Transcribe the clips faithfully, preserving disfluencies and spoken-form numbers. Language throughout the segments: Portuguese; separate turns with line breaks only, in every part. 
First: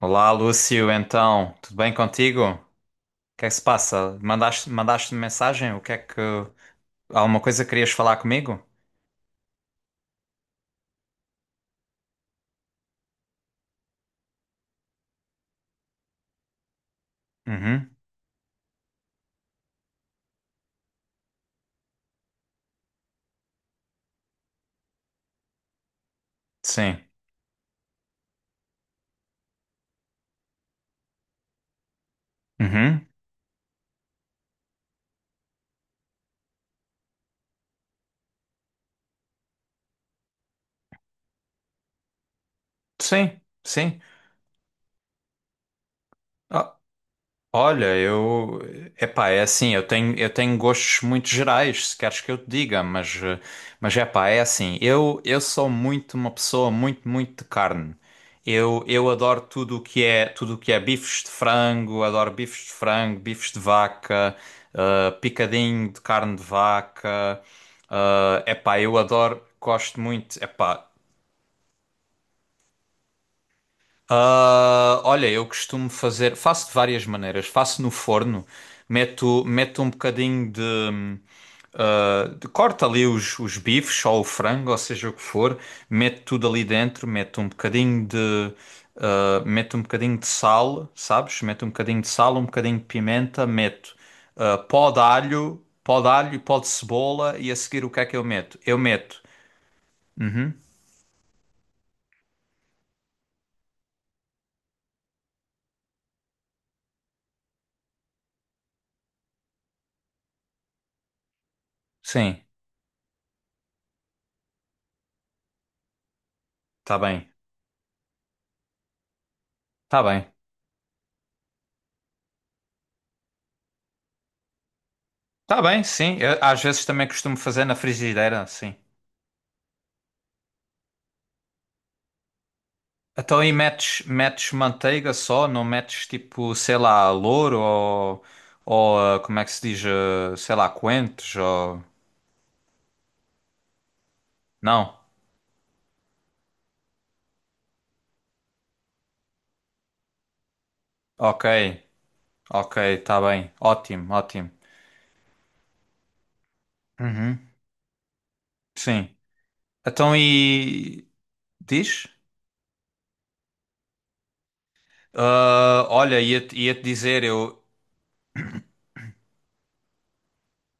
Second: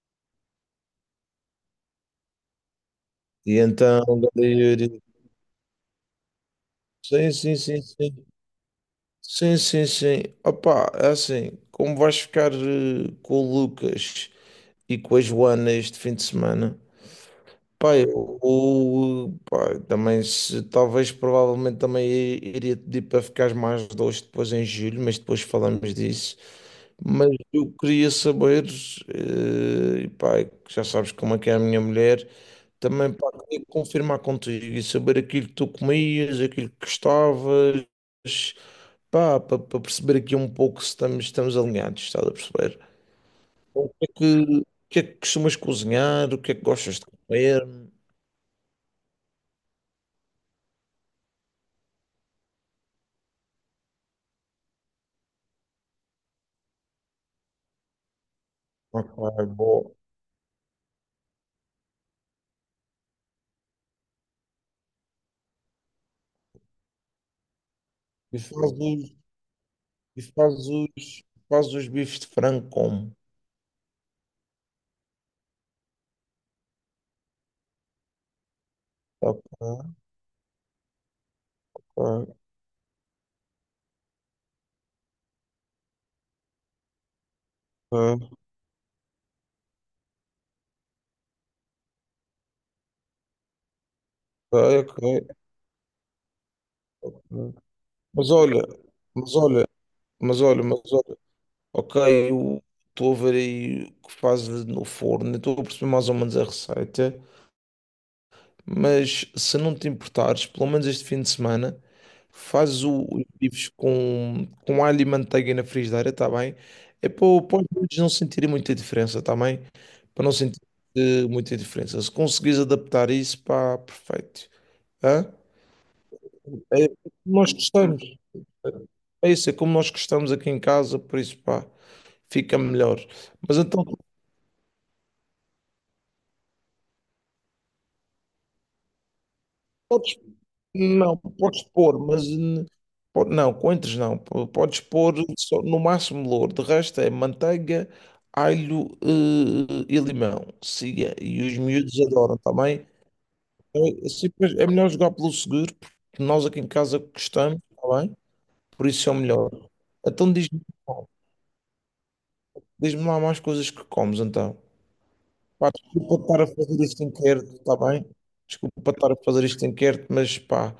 Olá, Lúcio, então, tudo bem contigo? O que é que
E
se
então,
passa?
ganda
Mandaste,
Yuri,
mandaste-me mensagem? O que é que...
sim,
Alguma
sim,
coisa que
sim,
querias falar
sim,
comigo?
sim, sim, sim, opa, é assim, como vais ficar eh, com o Lucas e com a Joana este fim de semana?
Uhum,
Pá, eu, eu, pá, também, se, talvez, provavelmente também iria te pedir para ficares mais dois depois em julho, mas depois falamos disso.
sim.
Mas eu queria saber, eh, e pá, já sabes como é que é a minha mulher,
Uhum,
também pá, queria confirmar contigo e saber aquilo que tu comias, aquilo que gostavas, pá, para perceber aqui um pouco se estamos, estamos alinhados, estás a perceber?
sim,
O
sim.
que é que, o que é que costumas cozinhar, o que é que
Ah,
gostas de comer?
Olha, eu. Epá, é assim, eu tenho, eu tenho gostos muito gerais, se queres que eu te diga, mas, eh, mas epá, é assim, eu, eu sou muito uma pessoa muito, muito de carne. Eu, eu
Ok,
adoro tudo o
boa.
que é, tudo o que é bifes de frango, adoro bifes de frango, bifes de vaca, eh, picadinho de carne de vaca.
E
Eh, epá, eu
fazes,
adoro, gosto
e
muito, epá.
fazes, fazes os bifes de frango como?
Ah, olha, eu costumo fazer, faço de várias maneiras. Faço no forno,
Ok,
meto, meto um bocadinho de, ah, de- corto ali os, os bifes ou o frango, ou seja o que for, meto tudo ali dentro, meto um bocadinho
ok,
de, ah, meto um bocadinho de sal, sabes? Meto um bocadinho de sal, um bocadinho de pimenta, meto ah,
ok,
pó de
ok,
alho, pó de alho e pó de
ok.
cebola e a seguir o que é que eu
Mas
meto?
olha,
Eu meto,
mas olha, mas
uhum,
olha, mas olha, ok, eu estou a ver aí o que fazes no forno, estou a perceber mais ou menos a receita, mas se não te importares, pelo menos este fim de semana,
sim,
faz o- os bifes com, com alho e manteiga na frigideira, está bem?
tá
É
bem,
para, para os miúdos não sentirem muita diferença, está bem?
tá
Para
bem.
não sentir eh, muita diferença. Se conseguires adaptar isso, pá, perfeito. Hã?
Tá bem, sim. Eu, às vezes
É como
também costumo
nós
fazer na
gostamos.
frigideira, sim.
É isso, é como nós gostamos aqui em casa, por isso, pá, fica melhor.
Então aí
Mas então tu
metes, metes manteiga só, não metes tipo, sei lá, louro ou, ou ah, como é que se diz,
podes,
ah, sei lá,
não,
coentros
podes
ou...
pôr, mas hum, po- não, coentros não. Po- podes
Não?
pôr só, no máximo louro, de resto é manteiga, alho eh, e limão. Siga, e
Ok,
os miúdos adoram também.
ok, tá bem.
É,
Ótimo,
assim,
ótimo.
pois, é melhor jogar pelo seguro, porque nós aqui em casa
Uhum,
gostamos, está bem? Por isso é o
sim.
melhor.
Então
Então diz-me
e... Diz?
diz-me lá mais coisas que comes, então. Pá,
Ah,
desculpa
olha,
estar a
ia-te ia-te
fazer isto em
dizer,
quer,
eu,
está bem? Desculpa estar a fazer isto em quer, mas pá.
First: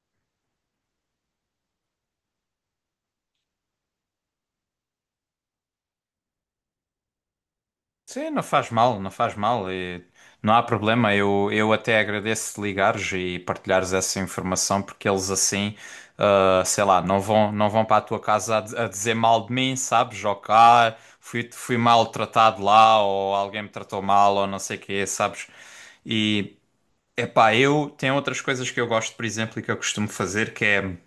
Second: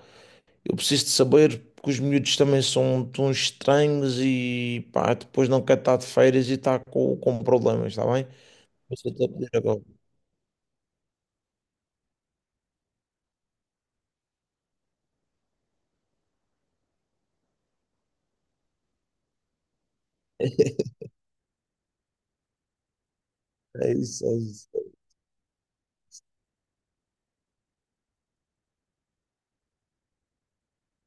Eu preciso de saber porque os miúdos também são tão estranhos e pá, depois não quer estar de férias e está com, com problemas, está bem?
sim, não faz mal,
Mas
não
eu estou a
faz
pedir
mal.
agora.
E não há problema. Eu, eu até agradeço de ligares e partilhares essa informação, porque eles assim, ah, sei lá, não vão, não vão para a tua casa a, di- a dizer mal de mim, sabes? Ou que, ah, fui, fui maltratado lá, ou alguém me
É
tratou
isso,
mal,
é
ou não
isso.
sei o quê, sabes? E, epá, eu tenho outras coisas que eu gosto, por exemplo, e que eu costumo fazer, que é.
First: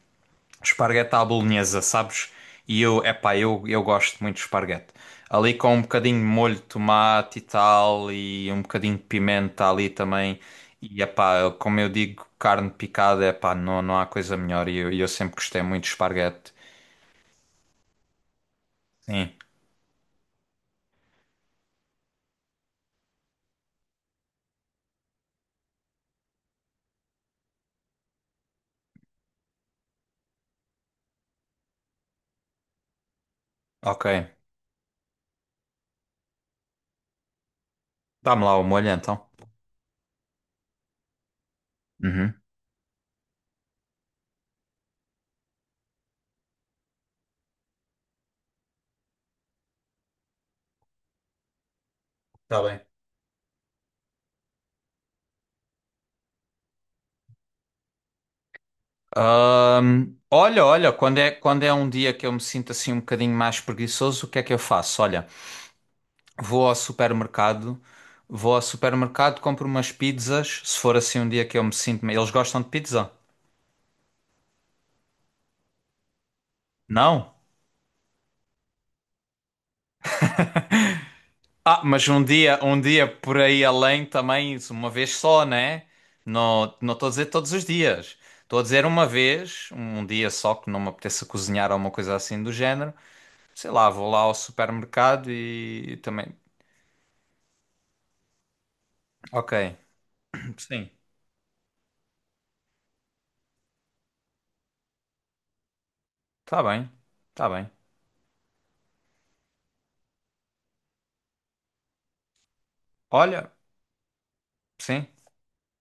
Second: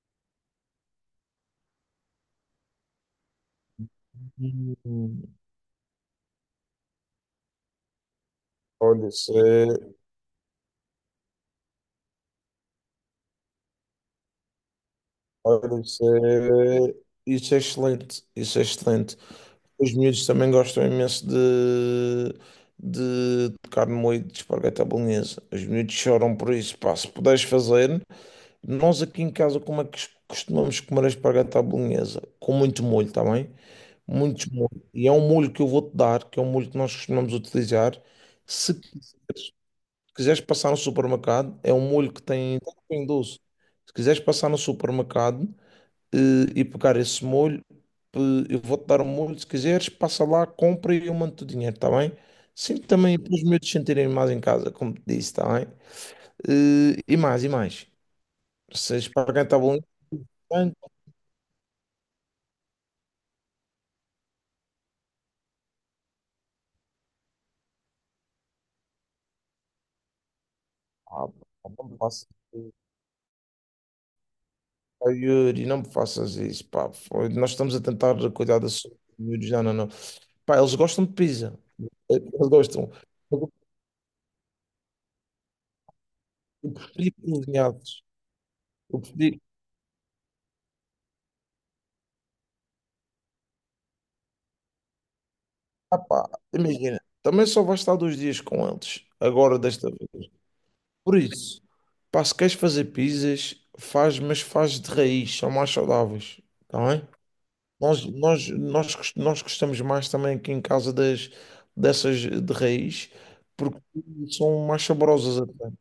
Esparguete à bolonhesa, sabes? E eu, epá, eu, eu gosto muito de esparguete.
Hum,
Ali com um bocadinho de molho de tomate e tal, e um bocadinho de
olha, isso
pimenta ali
é,
também. E epá, como eu digo, carne picada, epá, não, não há coisa melhor. E eu, e eu sempre gostei
olha,
muito de
isso
esparguete.
é, isso é excelente, isso é excelente.
Sim,
Os miúdos também gostam imenso de, de tocar no moído de espargueta à bolonhesa. Os miúdos choram por isso, pá, se puderes fazer. Nós aqui em casa, como é que costumamos comer a espargata à bolonhesa? Com muito molho, está bem?
ok.
Muito molho. E é um molho que eu vou-te dar, que é um molho que nós costumamos utilizar.
Dá-me lá o
Se
molho então.
quiseres, quiseres passar no supermercado, é um molho que
Uhum.
tem, tem doce. Se quiseres passar no supermercado eh, e pegar esse molho, eh, eu vou-te dar um molho. Se quiseres, passa lá, compra e eu mando-te o dinheiro, está bem?
Está
Sim,
bem.
também para os meus sentirem mais em casa, como te disse, está bem? Eh, e mais, e mais. Se a espargata à bolonhesa.
Ahm, olha, olha, quando é, quando é um dia que eu me sinto assim um bocadinho mais preguiçoso, o que é que eu faço? Olha. Vou ao supermercado, vou ao supermercado, compro umas pizzas, se for assim um
Ah,
dia que eu
pá,
me
não me
sinto, me-
faças
eles gostam de
isso,
pizza?
pá, Yuri, não me faças isso, pá. Foi-
Não?
Nós estamos a tentar cuidar da saúde dos miúdos, não, não, não. Pá, eles gostam de pizza.
Ah, mas um
Eles
dia, um
gostam.
dia por
Eu
aí além também, isso, uma vez só, né?
eu
Não, não estou a
preferi
dizer todos os
cozinhados.
dias. Estou a dizer
Eu
uma
preferi.
vez, um dia só que não me apeteça cozinhar ou uma coisa assim do género. Sei lá, vou lá ao supermercado e
Ah,
também.
pá, imagina, também só vais estar dois dias com eles,
Ok,
agora desta vez.
sim,
Por isso, pá, se queres fazer pizzas, faz, mas faz de raiz, são mais saudáveis,
está
está.
bem, está bem.
Nós, nós, nós, gos- nós gostamos mais também aqui em casa das, dessas de raiz,
Olha,
porque são mais
sim.
saborosas até.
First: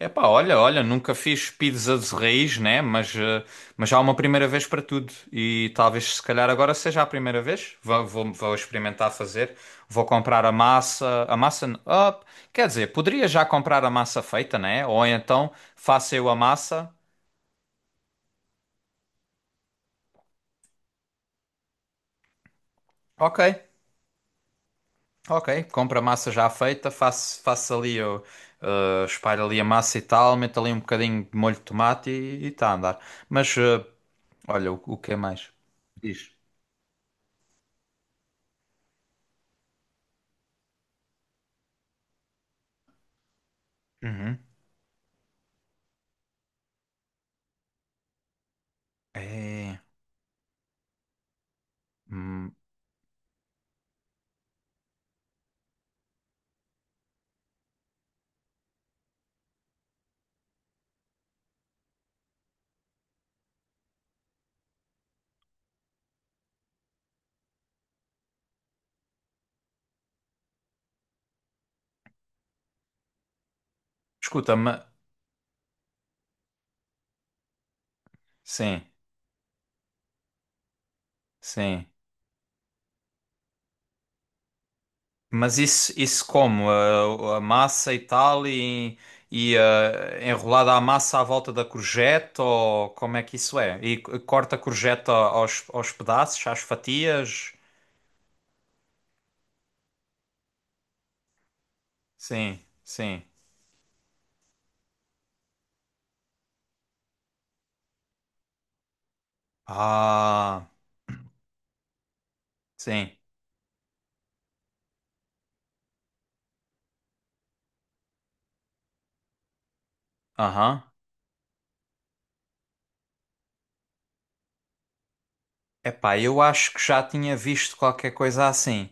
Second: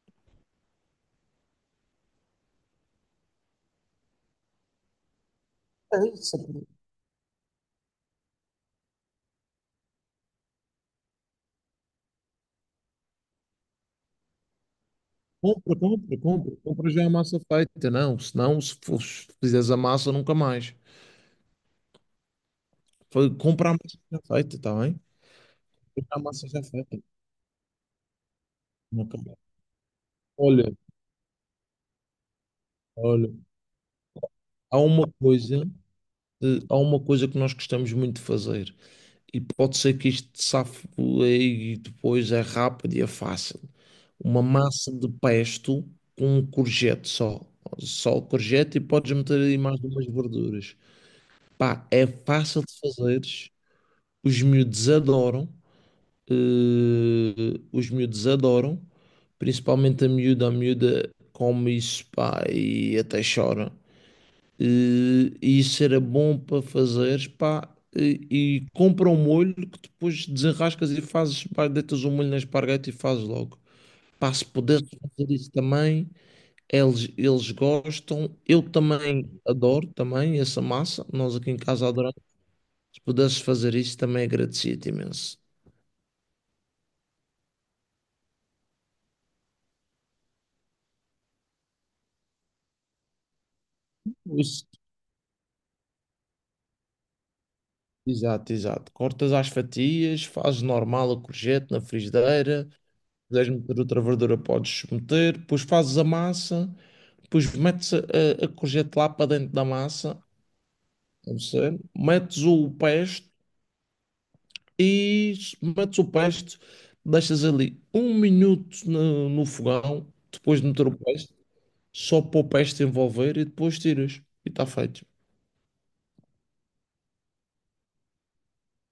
Epá, olha, olha, nunca fiz pizza de raiz, né? Mas, eh, mas há uma primeira vez para tudo. E
É
talvez, se
isso.
calhar, agora seja a primeira vez. Vou, vou, vou experimentar fazer. Vou comprar a massa. A massa. N- ah, quer dizer, poderia já comprar a massa feita, né? Ou então
Compra,
faço
compra,
eu a
compra.
massa.
Compra já a massa feita. Não, senão, se for, se fizeres a massa, nunca mais. Foi
Ok,
comprar a massa já feita, está bem?
ok. Compro a
Comprar a
massa
massa
já
já
feita.
feita.
Faço, faço ali, eu, eh,
Nunca
espalho
mais.
ali a massa e tal. Meto ali
Olha,
um bocadinho de molho de tomate e está a andar.
olha,
Mas, eh, olha, o,
há
o
uma
que é mais?
coisa,
Diz.
eh, há uma coisa que nós gostamos muito de fazer. E pode ser que isto safe e depois é rápido e é fácil.
Uhum.
Uma massa de pesto com um courgette só. Só o courgette e podes meter aí mais
É,
umas verduras. Pá, é
hum,
fácil de fazeres. Os miúdos adoram. Eh, os miúdos adoram. Principalmente a miúda. A miúda come isso, pá, e até chora. Eh, E isso era bom para fazeres, pá. E, e compra um molho que depois desenrascas e fazes, pá, deitas o molho na esparguete e fazes logo. Pá, se
escuta, ma...
pudesse fazer isso também, eles, eles gostam, eu
sim,
também adoro também essa massa. Nós aqui em
sim.
casa adoramos. Se pudesses fazer isso, também agradecia-te imenso.
Mas isso, isso como? A, a massa e tal, e, e ah, enrolada a massa à volta da courgette, ou como é que isso é? E c- corta a
Isso.
courgette a- aos, aos pedaços, às fatias?
Exato, exato. Cortas às fatias, fazes normal a courgette na
Sim,
frigideira. Se
sim.
quiseres meter outra verdura, podes meter. Depois fazes a massa, depois metes a, a, a courgette lá para dentro da massa,
Ah,
não sei, metes o
sim.
pesto e metes o pesto, deixas ali um minuto no, no fogão, depois de
Aham.
meter o pesto. Só para o peste envolver e depois tiras. E está feito.
Epá, eu acho que já tinha visto qualquer coisa assim.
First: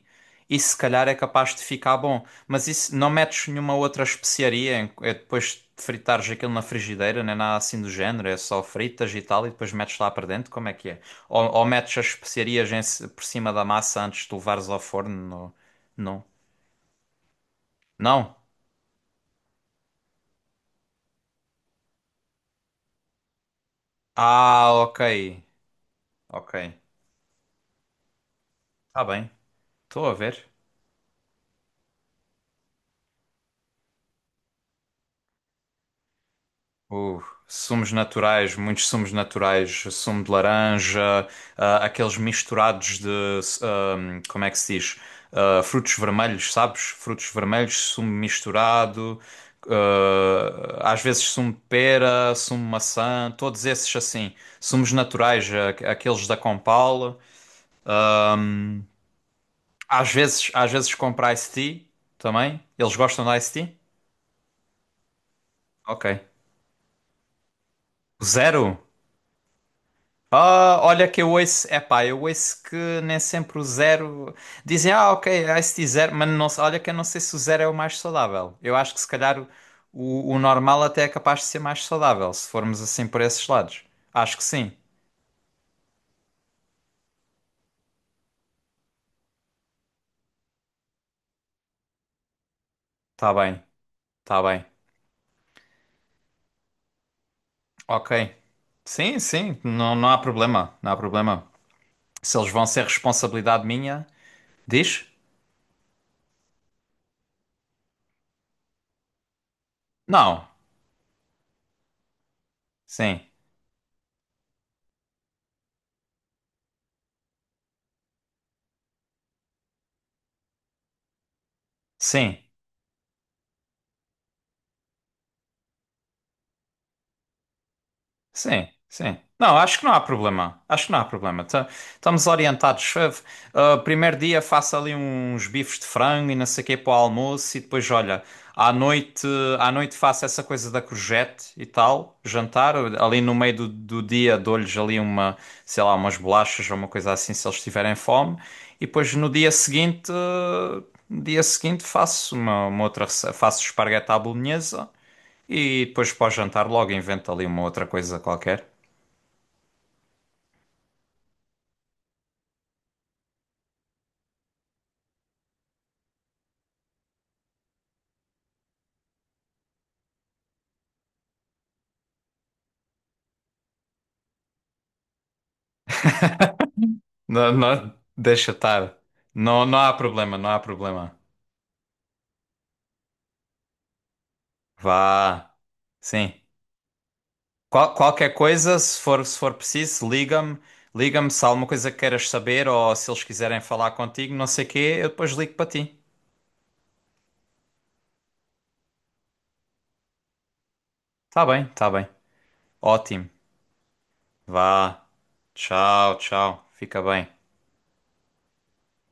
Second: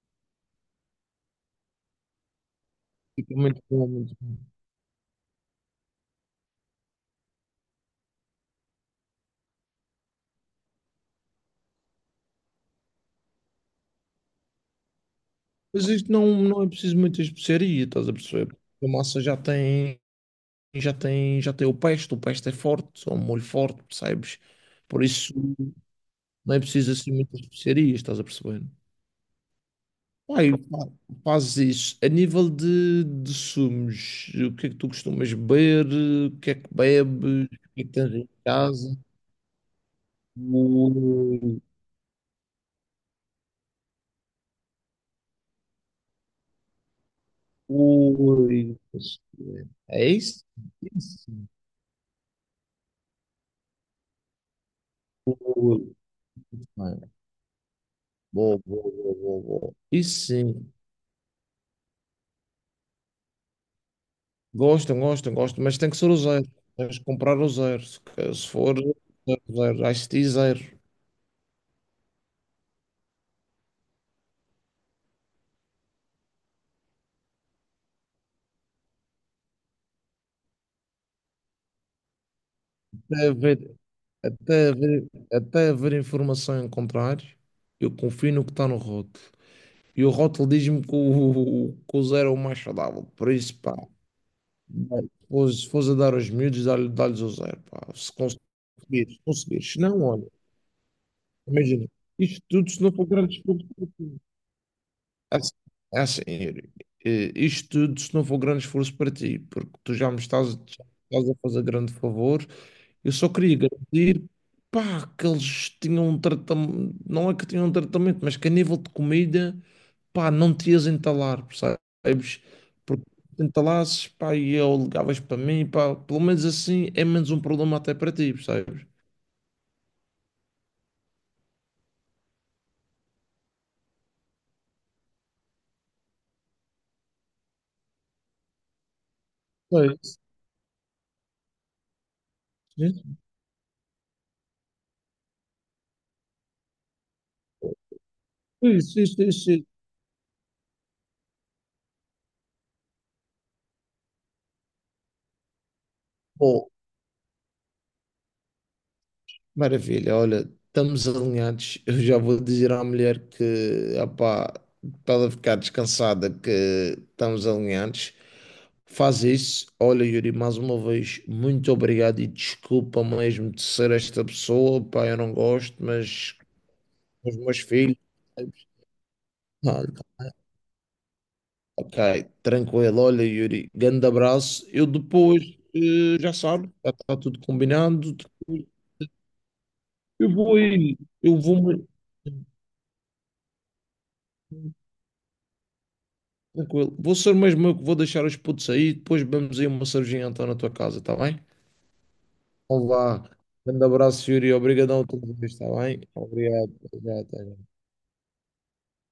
Isso se calhar é capaz de ficar bom, mas isso não
Fica
metes
muito
nenhuma
bom,
outra
muito bom.
especiaria em- é depois de fritares aquilo na frigideira, nem nada assim do género, é só fritas e tal e depois metes lá para dentro, como é que é? Ou, ou metes as especiarias em ci- por cima da massa antes de levares ao forno? No-
Mas isto
Não.
não, não é preciso muita especiaria, estás a
Não?
perceber? A massa já tem, já tem, já tem o peste, o peste é forte, é um molho forte, percebes?
Ah, ok.
Por isso
Ok.
não é preciso assim muitas especiarias, estás a perceber?
Está bem. Estou a ver.
Aí, fazes isso. A nível de, de sumos, o que é que tu costumas beber? O que é que
Uh,
bebes? O que é
sumos
que tens em
naturais, muitos
casa?
sumos naturais, sumo de laranja, ah, aqueles misturados de, ahm, como é que se diz? Ah, frutos vermelhos, sabes? Frutos vermelhos, sumo
Ui,
misturado,
é isso?
ah, às vezes
Isso.
sumo de pera, sumo de maçã, todos esses assim, sumos naturais, ah,
Ui,
aqueles da
mano.
Compal.
Boa, boa, boa, boa, boa.
Às
Isso
vezes, às
sim.
vezes compro iced tea também. Eles gostam de iced tea?
Gostam, gostam, gostam, mas tem que
Ok.
ser o zero. Tens que comprar o zero. Se se for
Zero?
zero, zero, I C T zero.
Ah, olha que eu ouço, epá, eu ouço que nem sempre o zero. Dizem, ah, ok, I C T zero, mas não, se- olha que eu não sei se o zero é o mais saudável. Eu acho que se calhar o, o o normal até é capaz de ser mais saudável, se formos assim por
Até
esses
haver,
lados. Acho que
até
sim.
haver, até haver informação em contrário, eu confio no que está no rótulo. E o rótulo diz-me que o, que o zero é o mais saudável. Por
Tá
isso,
bem,
pá.
tá bem.
Bem, pois, se fores a dar aos miúdos, dá-lhe- dá-lhes o zero, pá. Se
Ok.
conseguires,
Sim,
se
sim,
conseguires. Se
não,
não,
não há
olha,
problema, não há problema.
imagina,
Se
isto
eles vão
tudo se
ser
não for grande
responsabilidade
esforço para
minha,
ti.
diz?
É assim, é assim, Yuri, eh, isto tudo se não for grande esforço para ti, porque tu já me
Não.
estás, já me estás a fazer grande favor. Eu
Sim,
só queria garantir, pá, que eles tinham um tratamento, não é que tinham um tratamento, mas que a nível de comida, pá, não te ias entalar,
sim.
percebes? Porque te entalasses, pá, e eu ligavas para mim, pá, pelo menos assim é menos um problema até para ti,
Sim,
percebes?
sim. Não, acho que não há problema. Acho que não há problema. Ta- Estamos orientados. Ah, ah, primeiro dia faço ali uns bifes de frango e não sei o quê para o almoço e depois, olha, à noite, à
É
noite
isso,
faço essa coisa da courgette e tal, jantar.
é
Ali no meio do, do dia dou-lhes ali uma, sei lá, umas bolachas ou uma coisa assim se eles tiverem fome. E
isso,
depois
é
no dia
isso, é
seguinte, ah, no dia seguinte faço uma, uma outra rece- faço esparguete à bolonhesa. E depois para o jantar
isso.
logo inventa ali uma outra coisa qualquer.
Maravilha, olha, estamos alinhados. Eu já vou dizer à mulher que, opá, para ela ficar descansada, que estamos alinhados. Faz isso. Olha, Yuri, mais uma vez, muito obrigado e desculpa mesmo de ser esta pessoa. Pá, eu não gosto, mas os
Não,
meus
não,
filhos.
deixa estar. Não, não há
Ah,
problema, não há problema.
ok, tranquilo. Olha, Yuri, grande abraço. Eu depois,
Vá.
eh,
Sim.
já sabe, já está tudo
Qual-
combinado.
qualquer
Depois
coisa, se for, se for preciso,
Eu vou
liga-me.
aí,
Liga-me
eu
se há alguma
vou.
coisa que queiras saber ou se eles quiserem falar contigo, não sei o quê, eu depois ligo para ti.
Tranquilo. Vou ser mesmo eu que vou deixar os putos aí. Depois vamos aí uma cervejinha então na tua casa, tá bem?
Tá bem, tá bem.
Olá.
Ótimo.
Grande abraço, Yuri. Obrigadão
Vá.
a todos, tá bem?
Tchau, tchau.
Obrigado.
Fica bem.
Obrigado.